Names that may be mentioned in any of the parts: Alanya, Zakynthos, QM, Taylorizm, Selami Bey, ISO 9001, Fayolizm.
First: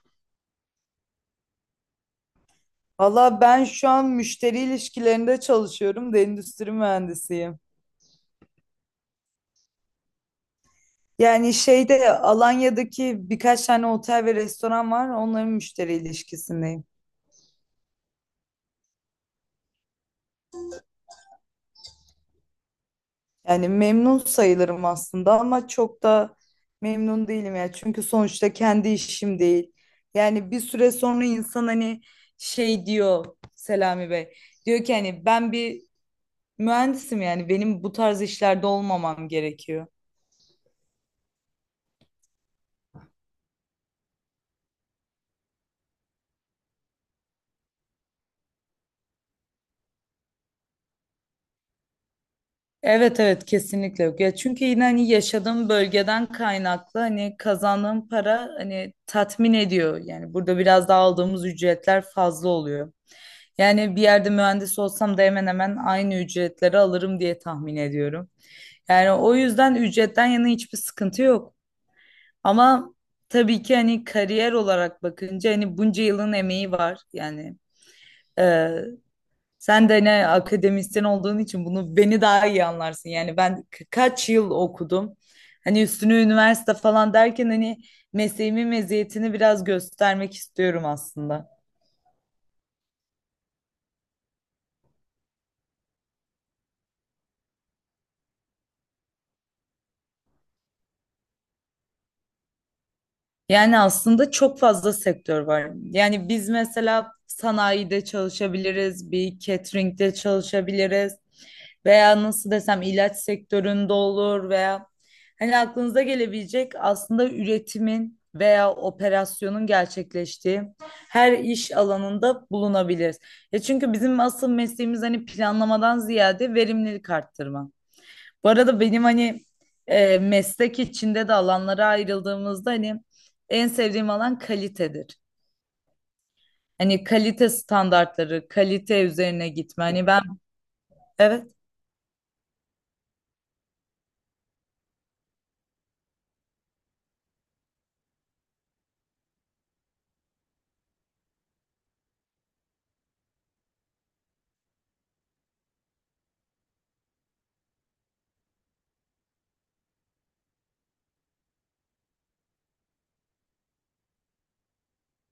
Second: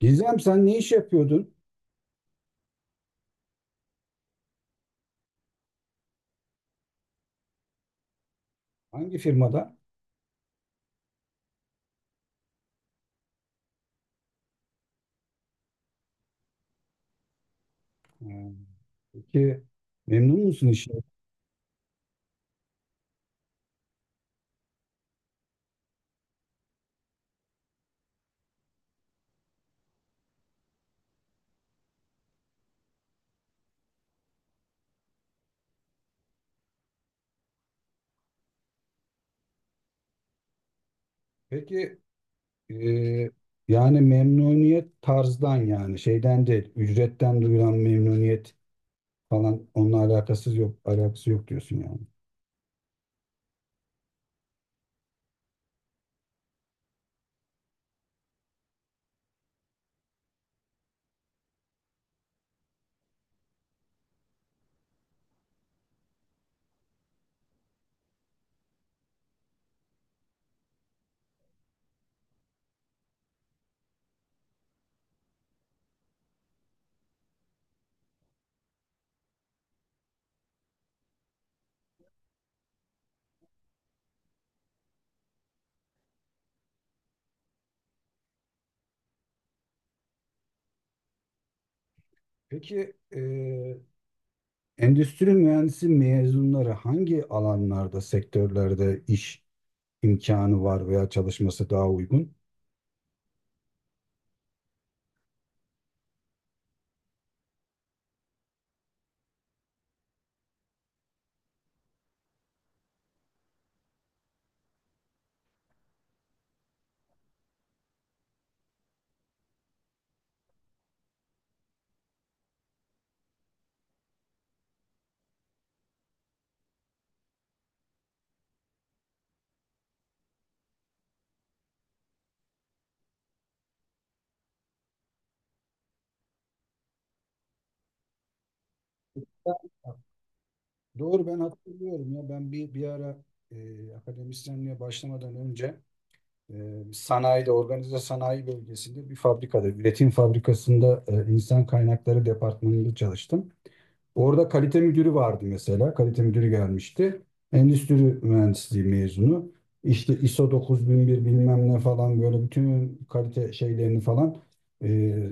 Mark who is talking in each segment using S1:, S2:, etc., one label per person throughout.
S1: Gizem, sen ne iş yapıyordun?
S2: Valla ben şu an müşteri ilişkilerinde çalışıyorum da endüstri mühendisiyim.
S1: Hangi firmada?
S2: Yani şeyde Alanya'daki birkaç tane otel ve restoran var. Onların müşteri ilişkisindeyim.
S1: Ha, peki memnun musun işten?
S2: Yani memnun sayılırım aslında ama çok da memnun değilim ya. Çünkü sonuçta kendi işim değil. Yani bir süre sonra insan hani şey diyor, Selami Bey. Diyor ki hani ben bir mühendisim, yani benim bu tarz işlerde olmamam gerekiyor.
S1: Peki e, yani memnuniyet tarzdan yani şeyden değil, ücretten duyulan memnuniyet falan onunla alakasız yok, alakası yok diyorsun yani.
S2: Evet evet, kesinlikle yok. Ya çünkü yine hani yaşadığım bölgeden kaynaklı hani kazandığım para hani tatmin ediyor. Yani burada biraz daha aldığımız ücretler fazla oluyor. Yani bir yerde mühendis olsam da hemen hemen aynı ücretleri alırım diye tahmin ediyorum. Yani o yüzden ücretten yana hiçbir sıkıntı yok. Ama tabii ki hani kariyer olarak bakınca hani bunca yılın emeği var. Yani sen de ne akademisyen olduğun için bunu beni daha iyi anlarsın. Yani ben kaç yıl okudum. Hani üstüne üniversite falan derken hani mesleğimin meziyetini biraz göstermek istiyorum aslında.
S1: Peki endüstri mühendisi mezunları hangi alanlarda, sektörlerde iş imkanı var veya çalışması daha uygun?
S2: Yani aslında çok fazla sektör var. Yani biz mesela sanayide çalışabiliriz, bir catering'de çalışabiliriz veya nasıl desem ilaç sektöründe olur veya hani aklınıza gelebilecek aslında üretimin veya operasyonun gerçekleştiği her iş alanında bulunabiliriz. Ya çünkü bizim asıl mesleğimiz hani planlamadan ziyade verimlilik arttırma. Bu arada benim hani meslek içinde de alanlara ayrıldığımızda hani en sevdiğim alan kalitedir. Hani kalite standartları, kalite üzerine gitme. Hani ben.
S1: Doğru, ben
S2: Evet,
S1: hatırlıyorum ya, ben bir ara akademisyenliğe başlamadan önce e, sanayide, organize sanayi bölgesinde bir fabrikada, üretim fabrikasında insan kaynakları departmanında çalıştım. Orada kalite müdürü vardı mesela. Kalite müdürü gelmişti. Endüstri mühendisliği mezunu. İşte ISO 9001 bilmem ne falan, böyle bütün kalite şeylerini falan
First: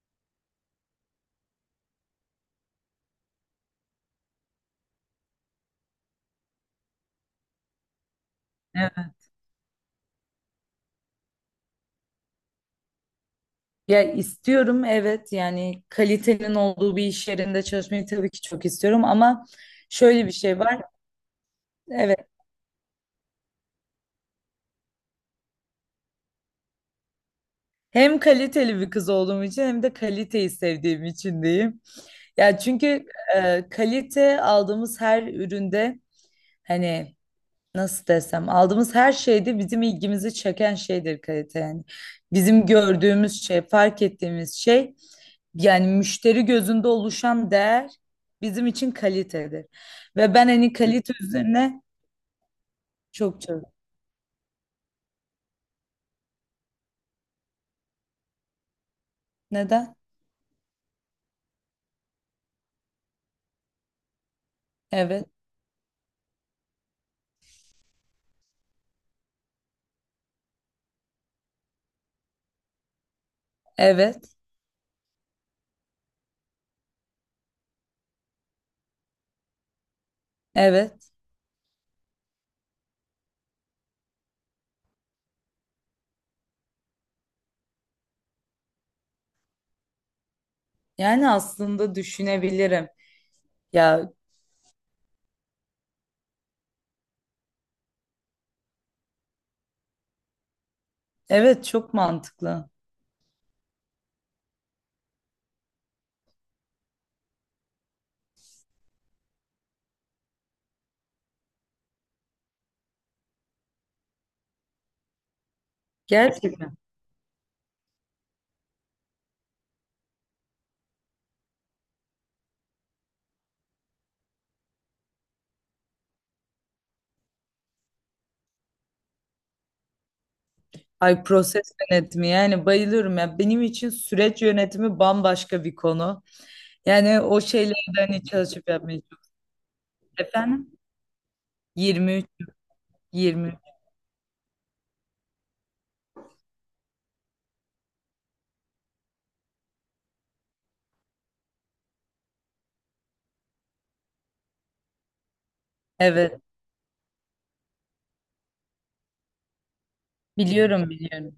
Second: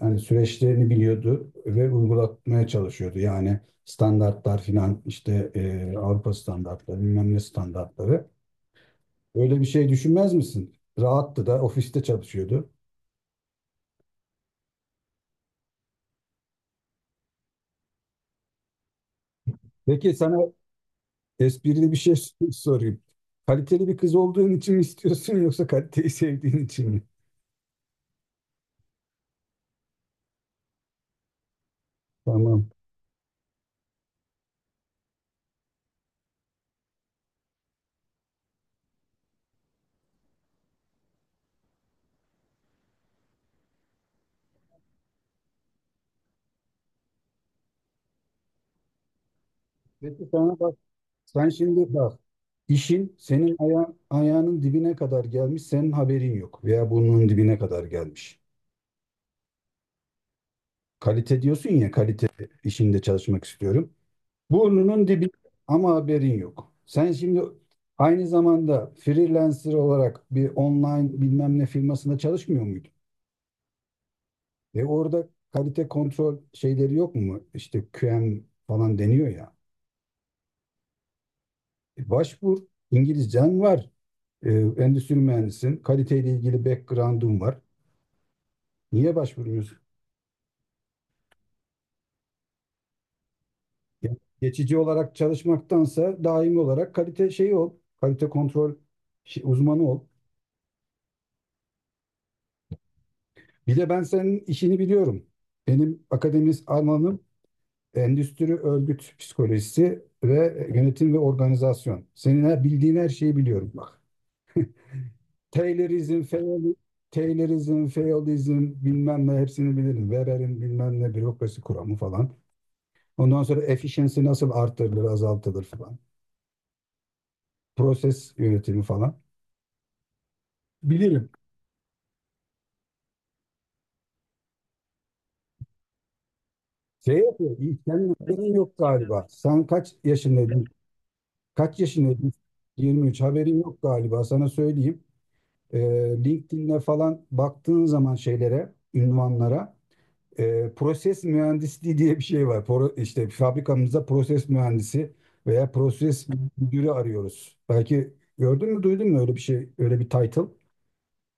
S1: hani süreçlerini biliyordu ve uygulatmaya çalışıyordu. Yani standartlar filan işte, Avrupa standartları bilmem ne standartları.
S2: evet.
S1: Öyle bir şey düşünmez misin? Rahattı da, ofiste çalışıyordu.
S2: Ya istiyorum, evet, yani kalitenin olduğu bir iş yerinde çalışmayı tabii ki çok istiyorum ama
S1: Peki
S2: şöyle bir
S1: sana
S2: şey var.
S1: esprili bir şey
S2: Evet.
S1: sorayım. Kaliteli bir kız olduğun için mi istiyorsun, yoksa kaliteyi sevdiğin için mi?
S2: Hem kaliteli bir kız olduğum için hem de kaliteyi sevdiğim için diyeyim. Ya
S1: Tamam.
S2: çünkü kalite aldığımız her üründe hani nasıl desem aldığımız her şeyde bizim ilgimizi çeken şeydir kalite yani. Bizim gördüğümüz şey, fark ettiğimiz şey, yani müşteri gözünde oluşan değer bizim için kalitedir.
S1: Peki
S2: Ve ben
S1: sana
S2: hani
S1: bak,
S2: kalite
S1: sen
S2: üzerine
S1: şimdi bak, işin
S2: çok
S1: senin
S2: çok.
S1: ayağının dibine kadar gelmiş, senin haberin yok, veya burnunun dibine kadar gelmiş.
S2: Neden?
S1: Kalite diyorsun ya, kalite işinde çalışmak istiyorum. Burnunun dibi
S2: Evet,
S1: ama haberin yok. Sen şimdi aynı zamanda freelancer olarak bir online bilmem ne firmasında çalışmıyor muydun?
S2: evet,
S1: E orada kalite kontrol şeyleri yok mu? İşte QM falan deniyor ya.
S2: evet.
S1: E başvur, İngilizcen var. Ee, endüstri mühendisin. Kaliteyle ilgili backgroundum var. Niye başvurmuyorsun?
S2: Yani aslında düşünebilirim. Ya,
S1: Ya, geçici olarak çalışmaktansa daimi olarak kalite şeyi ol. Kalite kontrol uzmanı ol.
S2: evet, çok mantıklı.
S1: Bir de ben senin işini biliyorum. Benim akademis alanım endüstri örgüt psikolojisi ve yönetim ve organizasyon. Senin bildiğin her şeyi biliyorum bak. Taylorizm, Fayol-
S2: Gerçekten.
S1: Taylorizm, Fayolizm bilmem ne hepsini bilirim. Weber'in bilmem ne bürokrasi kuramı falan. Ondan sonra efficiency nasıl arttırılır, azaltılır falan. Proses yönetimi falan.
S2: Ay,
S1: Bilirim.
S2: proses yönetimi, yani bayılıyorum ya. Benim için süreç yönetimi bambaşka bir konu.
S1: Şey
S2: Yani o
S1: yapıyor.
S2: şeyleri de
S1: Senin
S2: hani
S1: haberin
S2: çalışıp
S1: yok
S2: yapmaya çok.
S1: galiba. Sen kaç yaşındaydın?
S2: Efendim?
S1: Kaç
S2: 23,
S1: yaşındaydın? 23.
S2: 23.
S1: Haberin yok galiba. Sana söyleyeyim. Ee, LinkedIn'e falan baktığın zaman şeylere, ünvanlara, proses mühendisliği diye bir şey var. İşte fabrikamızda proses mühendisi veya proses
S2: Evet.
S1: müdürü arıyoruz. Belki gördün mü, duydun mu öyle bir şey, öyle bir title?
S2: Biliyorum, biliyorum.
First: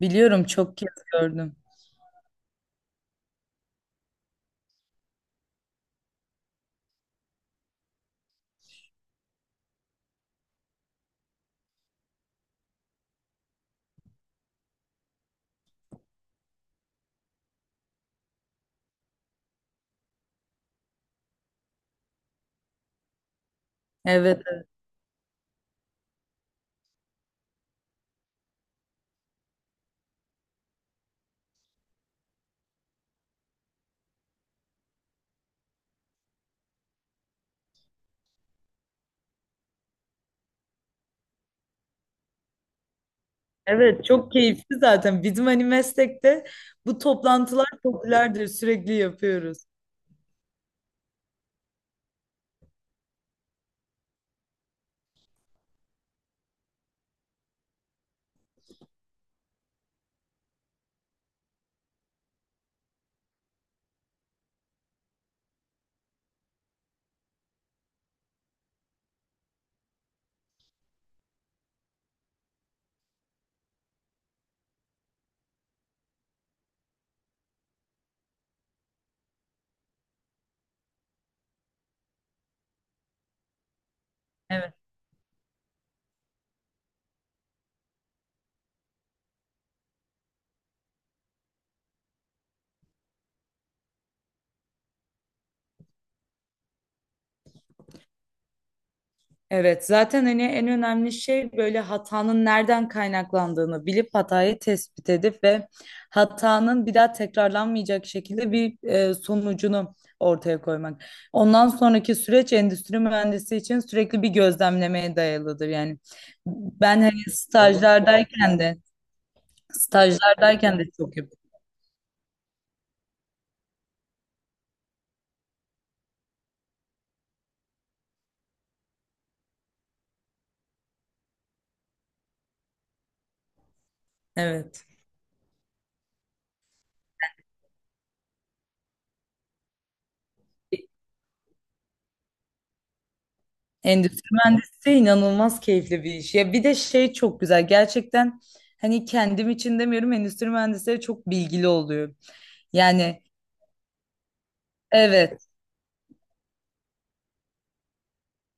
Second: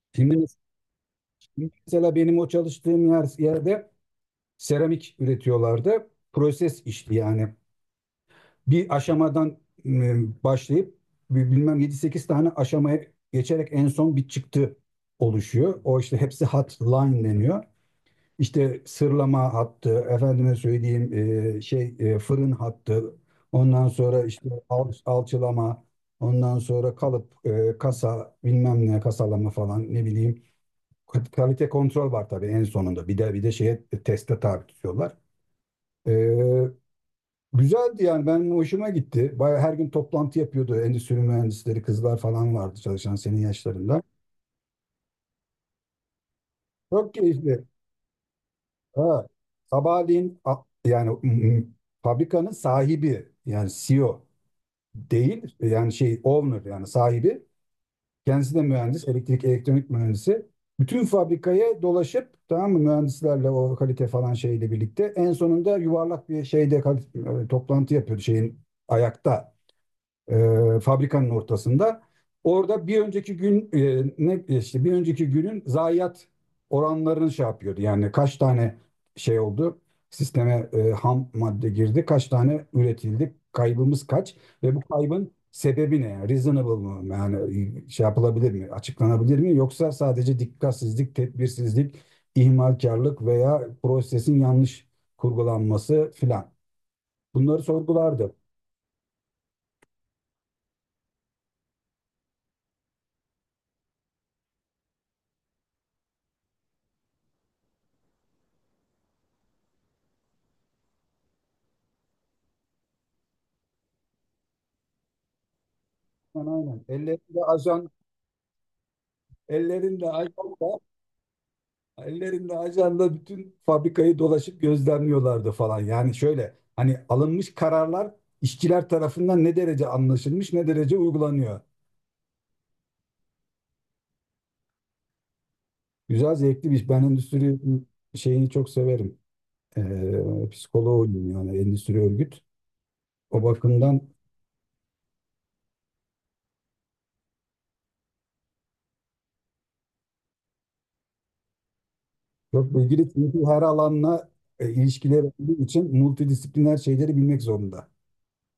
S2: Biliyorum,
S1: Şimdi
S2: çok kez gördüm.
S1: mesela benim o çalıştığım yerde seramik üretiyorlardı. Proses işti yani. Bir aşamadan başlayıp bilmem yedi sekiz tane aşamaya geçerek en son bir çıktı oluşuyor. O işte hepsi hat line deniyor. İşte sırlama hattı, efendime söyleyeyim fırın hattı, ondan sonra
S2: Evet,
S1: işte
S2: evet.
S1: alçılama, ondan sonra kalıp, kasa bilmem ne, kasalama falan, ne bileyim. Kalite kontrol var tabii en sonunda. Bir de şeye, teste tabi tutuyorlar. Ee, güzeldi yani, ben hoşuma gitti. Bayağı her gün toplantı yapıyordu. Endüstri mühendisleri kızlar falan vardı çalışan, senin yaşlarında.
S2: Evet, çok keyifli zaten. Bizim hani meslekte bu
S1: Çok keyifli.
S2: toplantılar popülerdir. Sürekli
S1: Ha,
S2: yapıyoruz.
S1: sabahleyin yani fabrikanın sahibi, yani CEO değil, yani şey, owner, yani sahibi. Kendisi de mühendis, elektrik elektronik mühendisi. Bütün fabrikaya dolaşıp, tamam mı, mühendislerle, o kalite falan şeyle birlikte, en sonunda yuvarlak bir şeyde, toplantı yapıyordu şeyin, ayakta, fabrikanın ortasında. Orada bir önceki gün, e, ne işte bir önceki günün zayiat oranlarını şey yapıyordu. Yani kaç tane şey oldu? Sisteme ham madde girdi, kaç tane üretildi, kaybımız kaç ve
S2: Evet.
S1: bu kaybın sebebi ne? Yani reasonable mı? Yani şey yapılabilir mi? Açıklanabilir mi? Yoksa sadece dikkatsizlik, tedbirsizlik, ihmalkarlık veya prosesin yanlış kurgulanması filan. Bunları sorgulardı.
S2: Evet, zaten hani en önemli şey böyle hatanın nereden kaynaklandığını bilip hatayı tespit edip ve hatanın bir daha tekrarlanmayacak şekilde bir sonucunu ortaya koymak. Ondan sonraki süreç endüstri mühendisi için sürekli bir gözlemlemeye dayalıdır. Yani
S1: Aynen aynen.
S2: ben hani
S1: Ellerinde
S2: stajlardayken de çok yap.
S1: ellerinde ajanda, bütün fabrikayı dolaşıp gözlemliyorlardı falan. Yani şöyle, hani alınmış kararlar işçiler tarafından ne derece anlaşılmış, ne derece uygulanıyor.
S2: Evet.
S1: Güzel, zevkli bir iş. Ben endüstri şeyini çok severim. Psikoloğuyum yani, endüstri örgüt. O bakımdan
S2: Endüstri mühendisliği inanılmaz keyifli bir iş. Ya bir de şey çok güzel. Gerçekten hani kendim için demiyorum, endüstri mühendisleri çok bilgili oluyor.
S1: çok ilgili,
S2: Yani
S1: çünkü her alanla ilişkileri
S2: evet.
S1: olduğu için multidisipliner şeyleri bilmek zorunda.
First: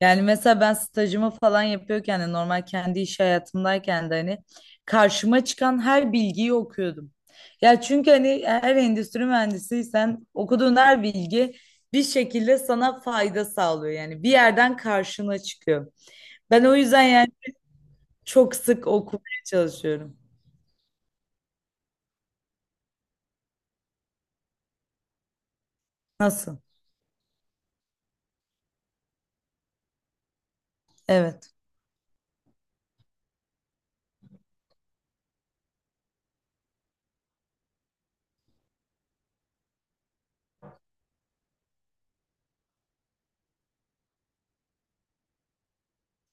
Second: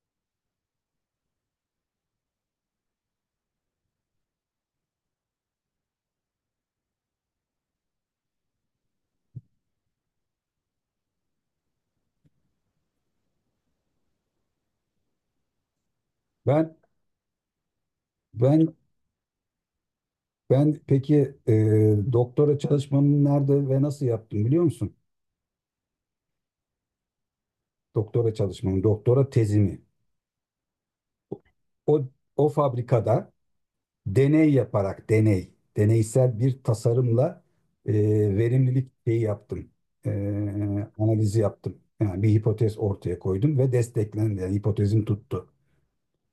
S2: Yani mesela ben stajımı falan yapıyorken de normal kendi iş hayatımdayken de hani karşıma çıkan her bilgiyi okuyordum. Ya çünkü hani her endüstri mühendisiysen okuduğun her bilgi bir şekilde sana fayda sağlıyor. Yani bir yerden karşına çıkıyor. Ben o
S1: Ben
S2: yüzden yani çok
S1: ben
S2: sık okumaya çalışıyorum.
S1: Ben peki doktora çalışmamı nerede ve nasıl yaptım biliyor musun?
S2: Nasıl?
S1: Doktora çalışmamı, doktora tezimi.
S2: Evet.
S1: O, o fabrikada deney yaparak, deneysel bir tasarımla e, verimlilik şeyi yaptım. E, analizi yaptım. Yani bir hipotez ortaya koydum ve desteklendi. Yani hipotezim tuttu.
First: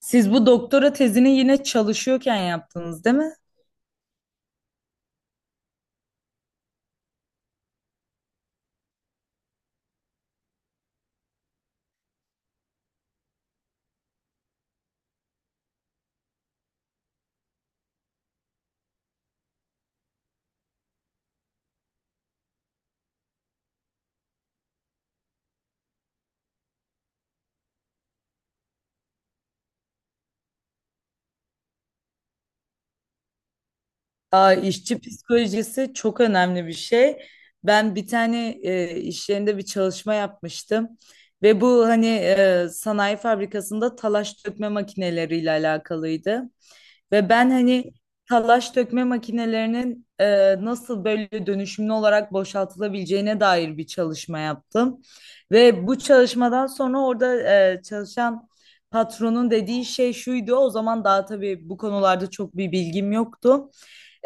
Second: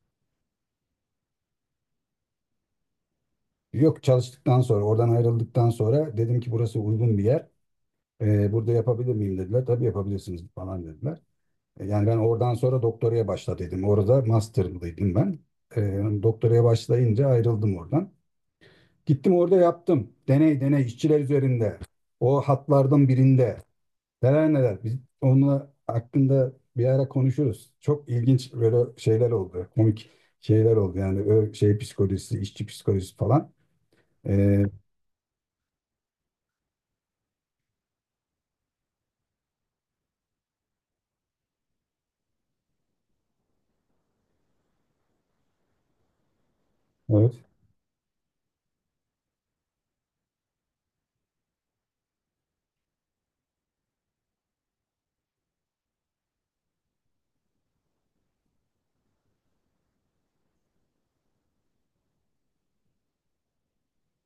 S2: Siz bu doktora tezini yine çalışıyorken yaptınız, değil mi?
S1: Yok, çalıştıktan sonra, oradan ayrıldıktan sonra dedim ki burası uygun bir yer. E, burada yapabilir miyim, dediler. Tabii yapabilirsiniz falan dediler. Yani ben oradan sonra doktoraya başladıydım. Orada master'daydım ben. E, doktoraya başlayınca ayrıldım oradan. Gittim orada yaptım. Deney işçiler üzerinde. O hatlardan birinde. Neler neler. Biz onunla hakkında bir ara konuşuruz. Çok ilginç böyle şeyler oldu. Komik şeyler oldu. Yani şey psikolojisi, işçi psikolojisi falan.
S2: Aa,
S1: E,
S2: işçi psikolojisi çok önemli bir şey. Ben bir tane iş yerinde bir çalışma yapmıştım ve bu hani sanayi fabrikasında talaş dökme makineleriyle alakalıydı. Ve
S1: evet.
S2: ben hani talaş dökme makinelerinin nasıl böyle dönüşümlü olarak boşaltılabileceğine dair bir çalışma yaptım. Ve bu çalışmadan sonra orada çalışan patronun dediği şey şuydu. O zaman daha tabii bu konularda çok bir bilgim yoktu.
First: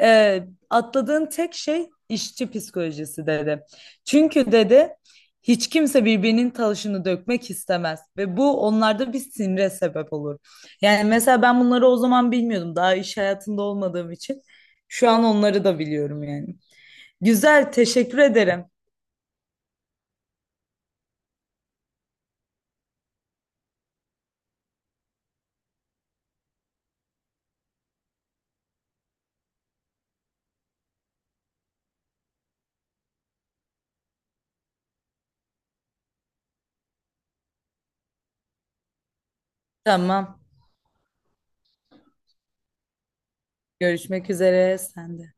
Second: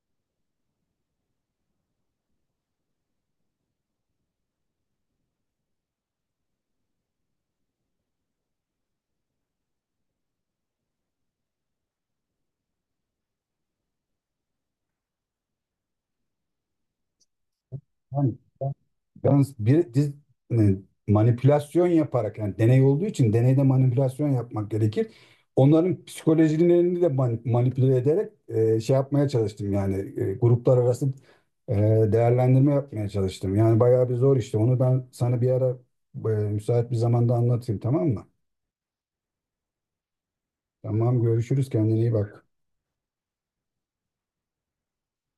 S2: Ee, Atladığın tek şey işçi psikolojisi dedi. Çünkü dedi hiç kimse birbirinin taşını dökmek istemez ve bu onlarda bir sinire sebep olur. Yani mesela ben bunları o zaman bilmiyordum, daha iş hayatında olmadığım için. Şu an onları da biliyorum yani. Güzel, teşekkür
S1: Yani
S2: ederim.
S1: yalnız e, manipülasyon yaparak, yani deney olduğu için deneyde manipülasyon yapmak gerekir. Onların psikolojilerini de manipüle ederek şey yapmaya çalıştım yani, gruplar arası e, değerlendirme yapmaya çalıştım. Yani bayağı bir zor işte. Onu ben sana bir ara müsait bir zamanda anlatayım, tamam mı?
S2: Tamam.
S1: Tamam, görüşürüz, kendine iyi bak.
S2: Görüşmek üzere. Sen de.